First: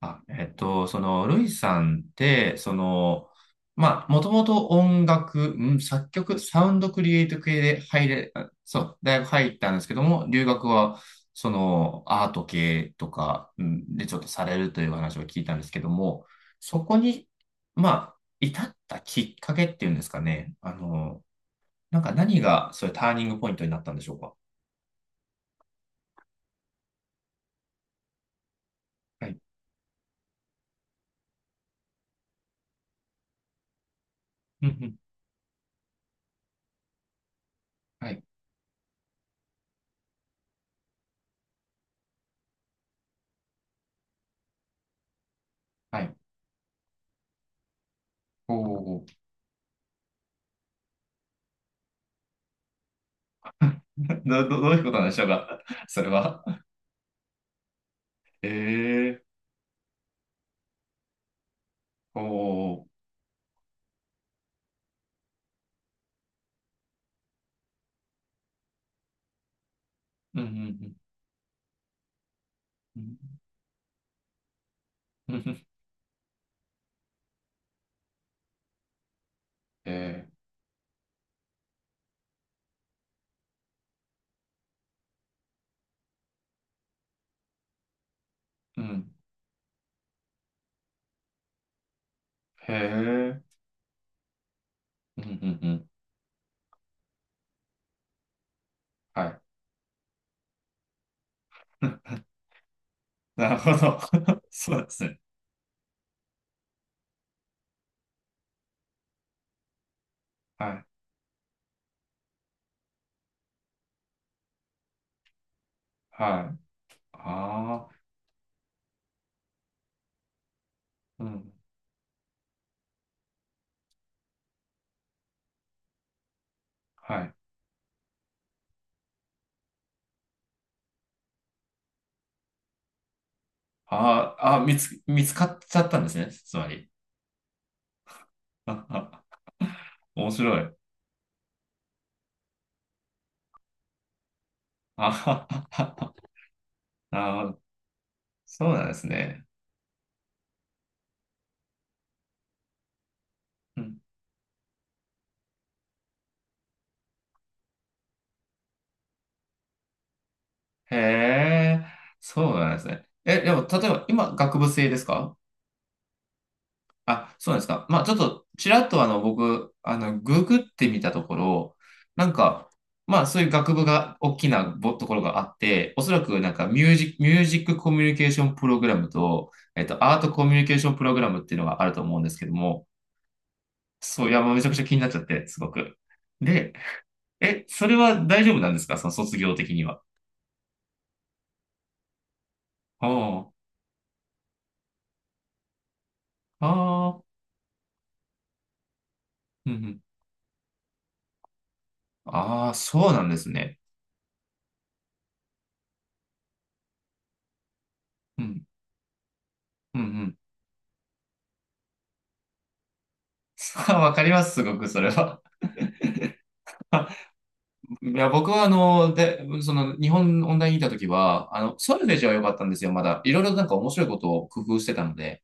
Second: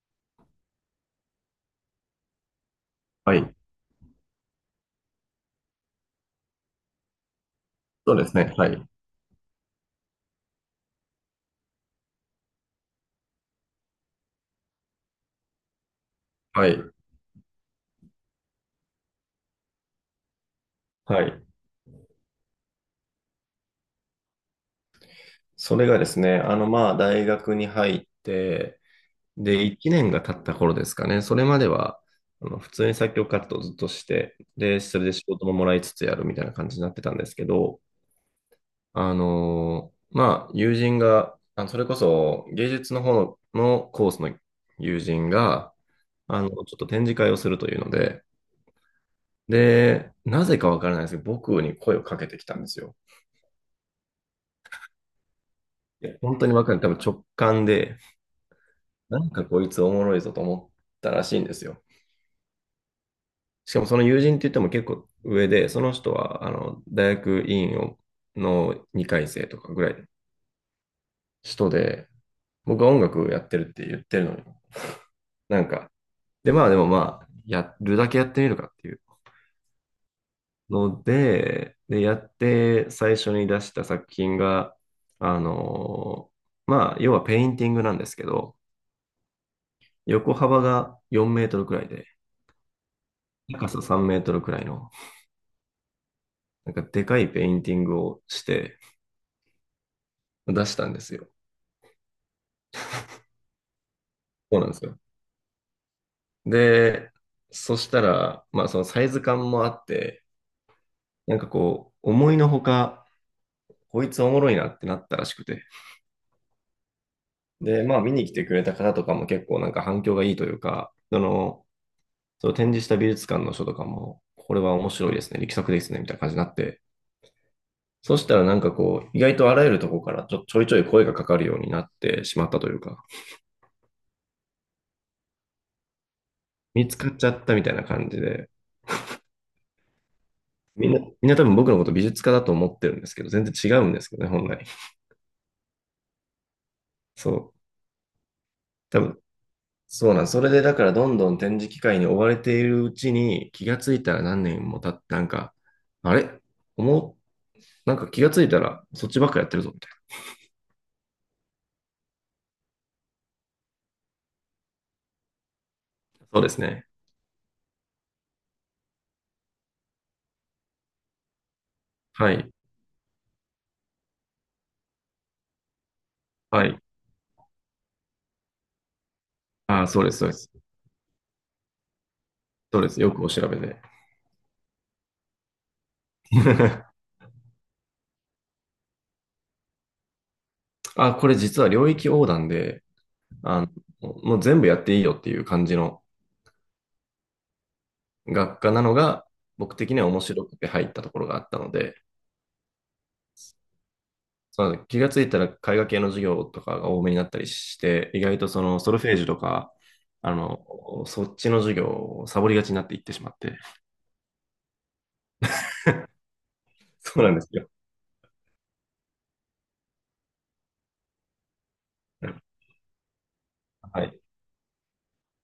ルイさんって、はい。まあ、もともと音楽、ん作曲、サウンドクリエイト系で入そうでれ、すあね。はそい。う、大学入ったんですけども、留学は、その、アート系とか、んでちょっとされるという話を聞いたんですけども、はい。そこに、まあ、至ったきっかけっていうんですかね、はい。何が、そういうターニングポイントになったんでしょうか。それがですね、大学に入って、はい。で、1年が経った頃ですかね。それまでは、普通に作曲活動をずっとして、うんうで、ん。それで仕事ももらいつつやるみたいな感じになってたんですけど、はい。友人が、それこそ芸術の方のコースの友人が、はい。ちょっと展示会をするというので、おお。で、なぜかわからないですけど、僕に声をかけてきたんですよ。どういうことなんでしょうか、そいれや本は。当にわかんない。多分直感で、なええんかこいつおもろいぞと思ったらしいんですよ。ー、おー、しかもその友人って言っても結構上で、その人は大学院をの2回生とかぐらいのうんうん人で、僕はう音ん楽やってるって言ってるのに、うんうなんんか、で、まあでもまあ、やるだけやってみるかっていうえので、で、やって最初に出した作品が、あの要はペインティングなんですけど、ーうん横幅が4メートルくらいで、へえ、高さ3メートルくらいの、うんうんうんなんかでかいペインティングをしてはい、出したんですよ。なるほど。そうなんでそうすでよ。すね。で、そしたら、まあそのサイズ感もあって、はい、なんかこう、思いのほか、こいつおもろいなってなったらしくて。はで、い、あまああ見に来てくれた方とかも結構なんか反響がいいというか、そうん。の、その展示した美術館の書とかも、これは面白いですね、力作ですね、みたいな感じになって、はい、そしたらなんかこう、意外とあらゆるとこからちょいちょい声がかかるようになってしまったというか、あーあー、見つかっちゃったんですね。つま見り。つかっちゃったみたいな感じで、面白い。みんな多分僕のこと美術家だと思ってるんですけど、全然違うんですけどね、本来。あ なそるほど。う。そうなんで多す分、ね。そうなん。それでだからどんどん展示機会に追われているうちに気がうつんいたら何年も経って、なんか、あれ思う、なんか気がついたらそっちばっかやってるぞ、みたいへえ、そうなんですね。え、でも、例えば、今、学部生ですか？な。そうですね。あ、そうなんですか。まあ、ちょっと、ちらっとあの、僕、あの、ググってみたところ、なんはい。か、まあ、そういう学部が大きなところがあって、おそらくなんはかい。ミュージックコミュニケーションプログラムと、えあっあ、と、そうでアす、ーそうトでコミす。ュニケーションプログラムっていうのがあると思うんですけどそうも、です。よくお調べで。そう、いや、もうめちゃくちゃ気になっちゃって、すごく。で、え、それは大丈夫なんですか、その卒業的には？あ、これ実は領域横断で、ああもう全部やっていいよっていう感じのあ、ああ、学科なのが、うん僕う的にん。は面白くて入ったところがあったので、ああ、そうなんですね。そうなんです。気がついたら絵画系の授業とかが多めになったりして、意外うとそん、のソルフェージュとか、うん、うん。そっちの授業をサボりがちになっていってしまっ て。さあ、わかります、すごく、それは。そうなんですよ。いや、僕はあの、で、その、日本オンラインにいたときは、あの、ソルフージは良かったんですよ、まだ。いろいろなんか面白はいこい。とを工夫してたので。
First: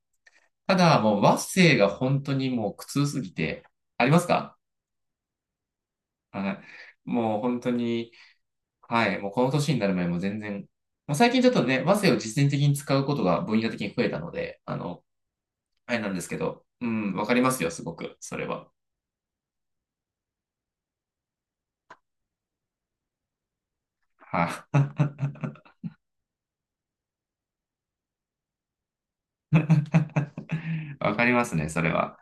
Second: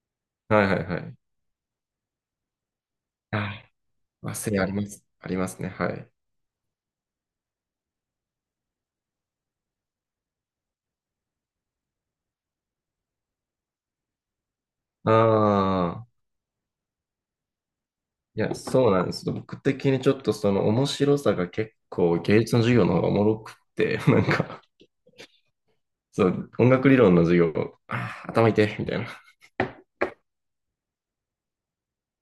はいたはいはだ、い。もう和声が本当にもう苦痛すぎはて、い。あります忘か？れあります。ありますね。はい。はい。もう本当に、はい、もうこの年になる前も全然、まあ、最近ちょっとね、和声を実践的に使うことが分野的に増えたので、あの、あれああ、なんですけど、うん、わかりますよ、すごく、そいれや、は。そうなんですよ。僕的にちょっとその面白さが結構芸術の授業の方がおもろくって、なんはか、い。そう、音楽理論の授業、あー頭痛いみたいな。わかりますね、それは。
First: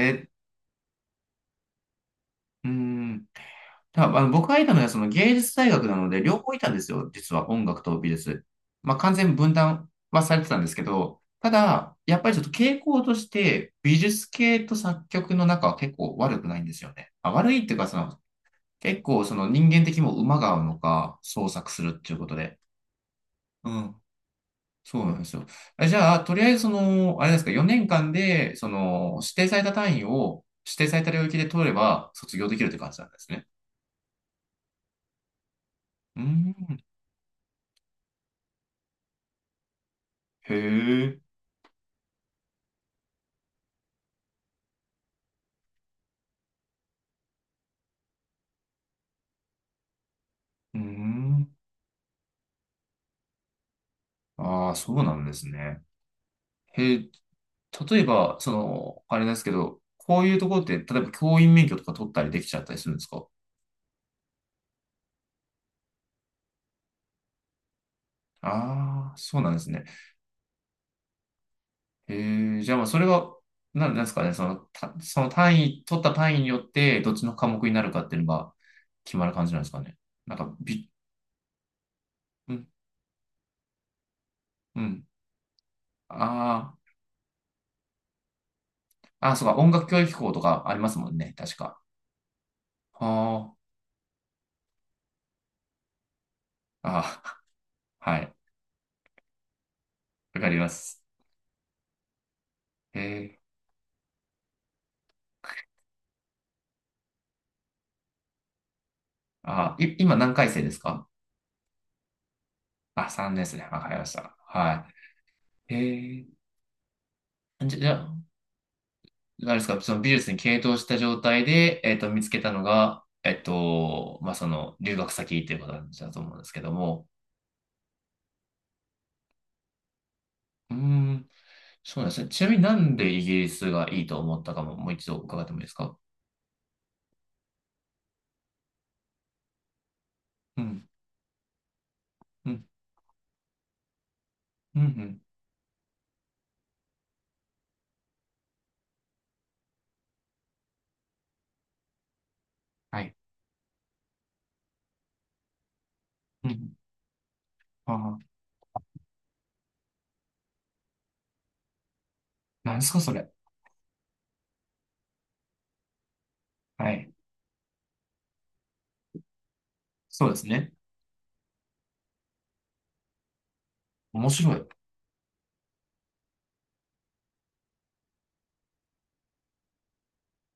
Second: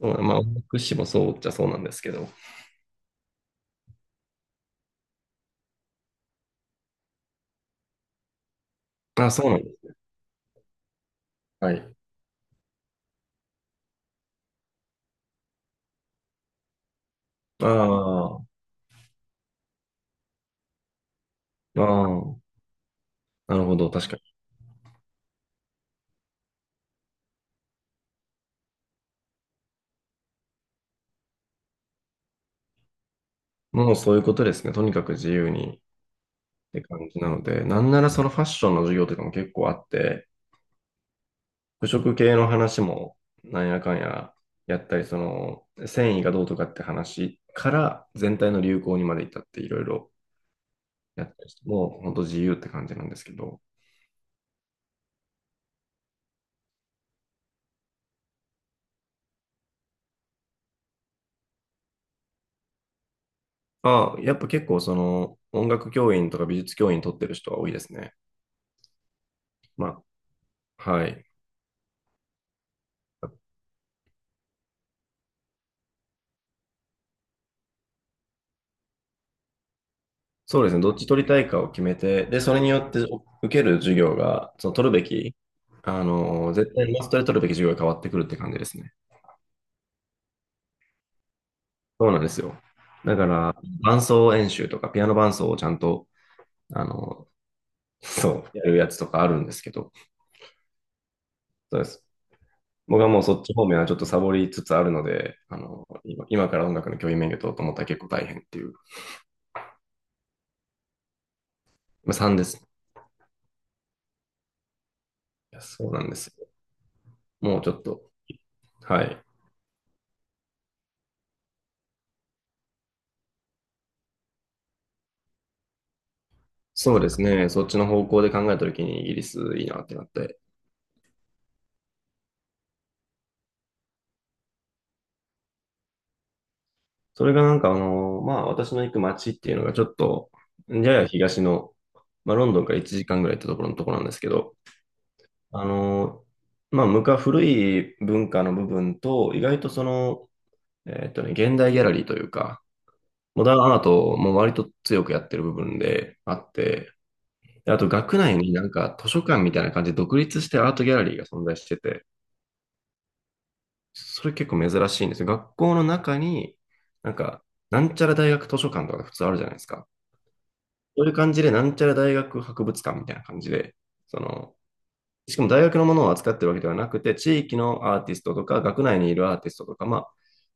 そう、まあ、音楽史もそうっちゃそうなんですけど。ー、うん。あの僕がいたのはその芸術大学なので、両方いたんですよ、実は音楽と美術。まあ、完全あ、にそう分なんで断す。はされてたんですけど、たはい。だ、やっぱりちょっと傾向として、美術系と作曲の中は結構悪くないんですよね。まあ、悪いっあていうか、その、あ、あ結構その人間的にも馬が合うのか、創作するっていうことあ、で。なるうほど、ん。確かに。そうなんですよ。えじゃあ、とりあえずその、あれですか、4年間で、その、指定された単位を、指定された領域で取れば、卒業できるって感じなんですね。もうそういうことですね。とにかく自由にっうん。て感じなので、なんならそのファッションの授業とかも結構あって、へえ。服飾系の話もなんやかんややったり、その繊維がどうとかって話から全体の流行にまで至ったっていろいろうーやったりん。して、もう本当自由って感じなんですけど、ああ、そうなんですね。へえ、例えば、その、あれですけど、こういうところって、例えば教員免許とか取ったりできちゃったりするんですか？ああ、やっぱ結構その音楽教員とか美術教員取ってる人は多いですね。ああ、そうなんですね。まあ、はい。へえ、じゃあまあ、それは、なんなんですかね、その、その取った単位によって、どっちの科目になるかっていうのが決まる感じなんですかね。なんか、そうですね、び、どっち取りたいかを決めて、で、うそれん、によってお受ける授業が、そのう取るべん。き、あ絶対マストで取るべき授業が変わってくるって感じですね。あ、あ、そうか、音楽教育校とかありますもんね、確か。そうなんですよ。だから、は伴奏演習とか、ピアノ伴奏をちゃんと、ああ、の、ああ、はい、そう、やるやつとかあるんですけど、わかります。そうです。へ僕はもうそえっち方面はちょっとサボりつつあるので、今から音楽の教員免許取ろうと思ったら結構大変っていう。あ、い、今何回生ですか？まあ、3です。いあ、3年ですね。わかりました。はやい。そうなんでえすよ。もうー、ちょっじゃと、あ、はい。何ですか、その美術に傾倒した状態で、えっと、見つけたのが、えっと、まあ、その、留学先っていうことなんだと思うんですけどそうも。ですね。そっちの方向で考えたときにイギリスいいなってなって。うーん、そうなんですね。ちなみになんでイギリスがいいと思ったかも、もう一度伺ってもいいですか？それがなんかまあ私の行く街っていうのがちょっと、うん、やや東の、まあロうンドンん、から1時間ぐらい行ってところのところなんですけど、うん、うん。あの、まあ昔古い文化の部分と、意外とその、現代ギャラリーというか、はい。モダンアートも割と強くやってる部分であうっん。て、であとあ学あ、内になんか図書館みたいな感じで独立してアートギャラリーが存在してて、何ですか、それ。それ結構珍しいんですよ。学校の中に、はない。んか、なんちゃら大学図書館とか普通あるじゃないですか。そうですね。そういう感じで、なんちゃら大学博物館みたいな感じで、そ面白の、い。うしかも大学のものを扱ってるわけではなくて、地域のアーティストとか、学内にいるアーティストとか、まあ、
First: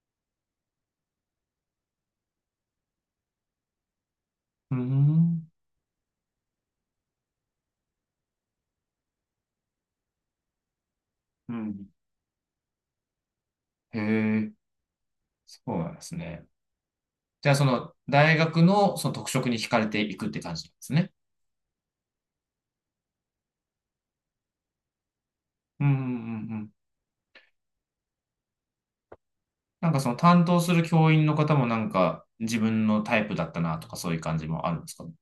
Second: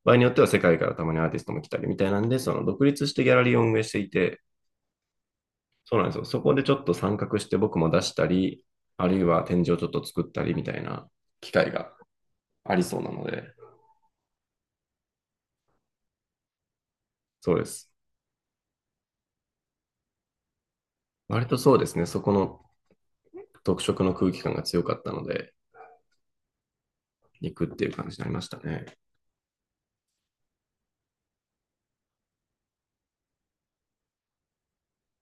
場合によっては世界からたまにアーティストも来たりみたいなんで、その独立してギャラリーを運営していて、ーん。そうなんですよ。そこでちょっと参画して僕も出したり、あるいは展示をちょっと作ったりみたいな機う会ん。がありそうなので、へえ、そうなんですね。じゃあ、そうそです。の、大学のその特色に惹かれていくって感じなんですね。割とそうですね、そこの特色の空気感が強かったので、うんうんうんうん。行くっていう感じになりましたね。なんかその担当する教員の方もなんか自分のタイプだったなとかそういう感じもあるんですかね。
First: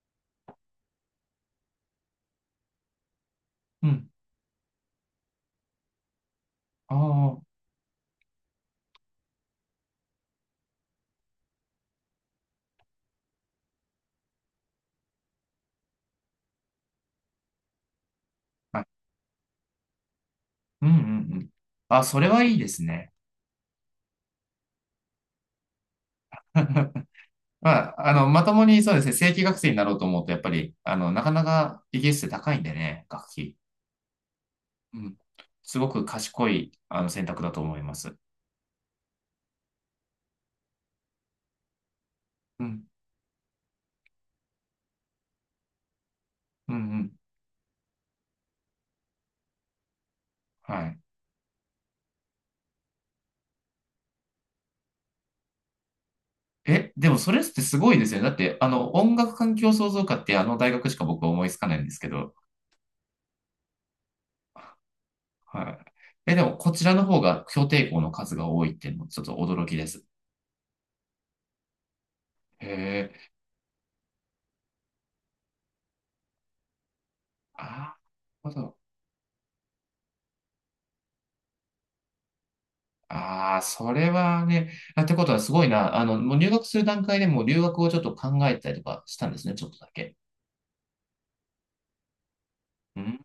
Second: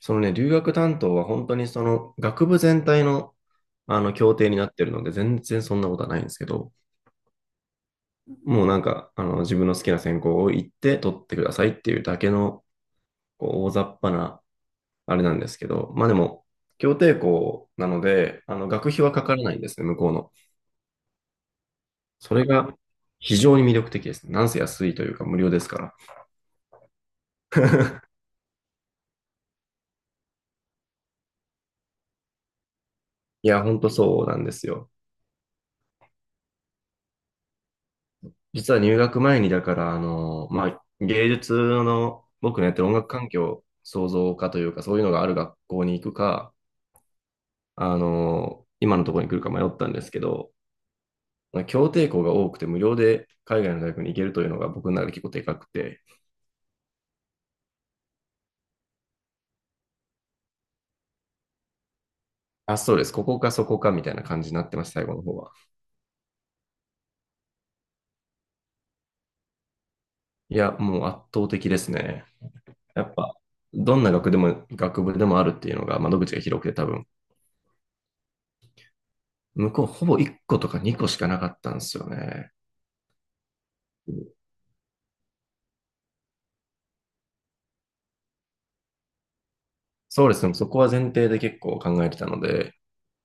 そのね、留学担当は本当にその学部全体のうん。協定になってるので、全然そんなことはないんですけど、ああ、はもうなんか自分の好きな専攻を行って取ってくださいっていうだけのこう大雑把なあれなんですけど、まあでも、協定校なので、学費い。はかからないんですね、向こうの。うんうんうん。あ、それそはれいいでがすね。非常に魅力的ですね。なんせ安いというか無料ですから。まあ、あの、まともにそうですね、正規学生になろうと思うと、やっぱり、あの、なかなかイギリスって高いんでね、学い費。や、ほんとそうなんですよ。うん。すごく賢い、あの、選択だと思います。実は入学前に、だから、まあ、芸術の、僕うのやってん。る音楽環境創造科というか、そういうのがある学校に行くか、うんうん。今のところに来るか迷ったんですけど、はい。まあ協定校が多くて無料で海外の大学に行けるというのが僕の中で結構でかくて、え、でもそれってすごいですよね。だって、あの、音楽環境創造科ってあの大学しか僕は思いつかないんですけど。あ、そうです。ここかそこかみたいな感じになってました、最後の方は。はい。え、でもこちらの方が評定校の数が多いっていうのもちょっと驚きです。いや、もう圧倒的ですね。やへっえ。ぱ、どんな学でも、学部でもあるっていうのが窓口が広くて多分、ああ、なるほど。向こうほぼ1個とか2個しかなかったんですよね。ああ、それはね。あってことはすごいな。あの、もう入学する段階でもう留学をちょっと考えたりとかしたんですね。ちょっとだけ。そうですね。そこは前提で結構考えてたので、うん。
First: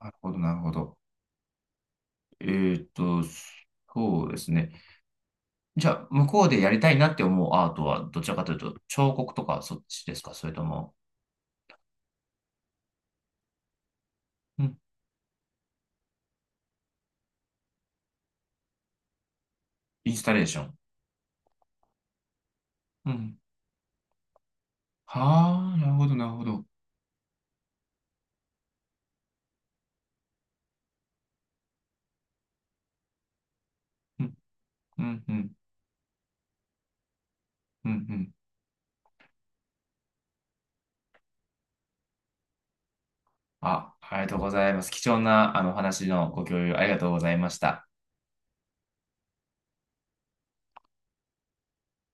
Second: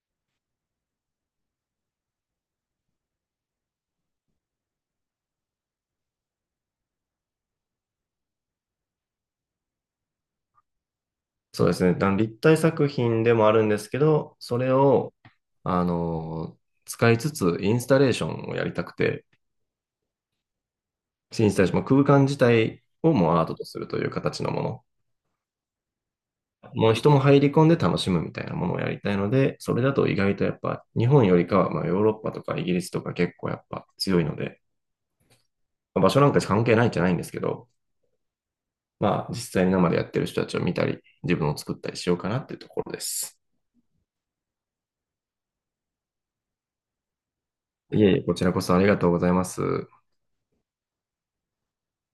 なるほど、なるほど。えーっと、そうですね。じゃあ、向こうでやりたいなって思うアートは、どちらかというと、彫刻とかそっちですか、それとも、そうですね。あの立体作品でもあるんですけど、そうれん、を、あの、使いつつインスタレーションをやりたくて、インスタレーション。インスタレーション、まあ空間自体うをもん。うアートとするという形のもの。はあ、なるほど、なるほど。もう人も入り込んで楽しむみたいなものをやりたいので、それだと意外とやっぱ日本よりかは、まあ、ヨーロッパとかイギリスとか結構やっぱ強ういん、ので、うん、うん、まあ場所なんか関係ないんじゃないんですけど、うん、うん。まあ実際に生でやってる人たちを見たり、自分を作ったりしようかなっていうところです。あ、ありがとうございます。貴重なあのお話のご共有ありがとうございました。いえいえ、こちらこそありがとうございます。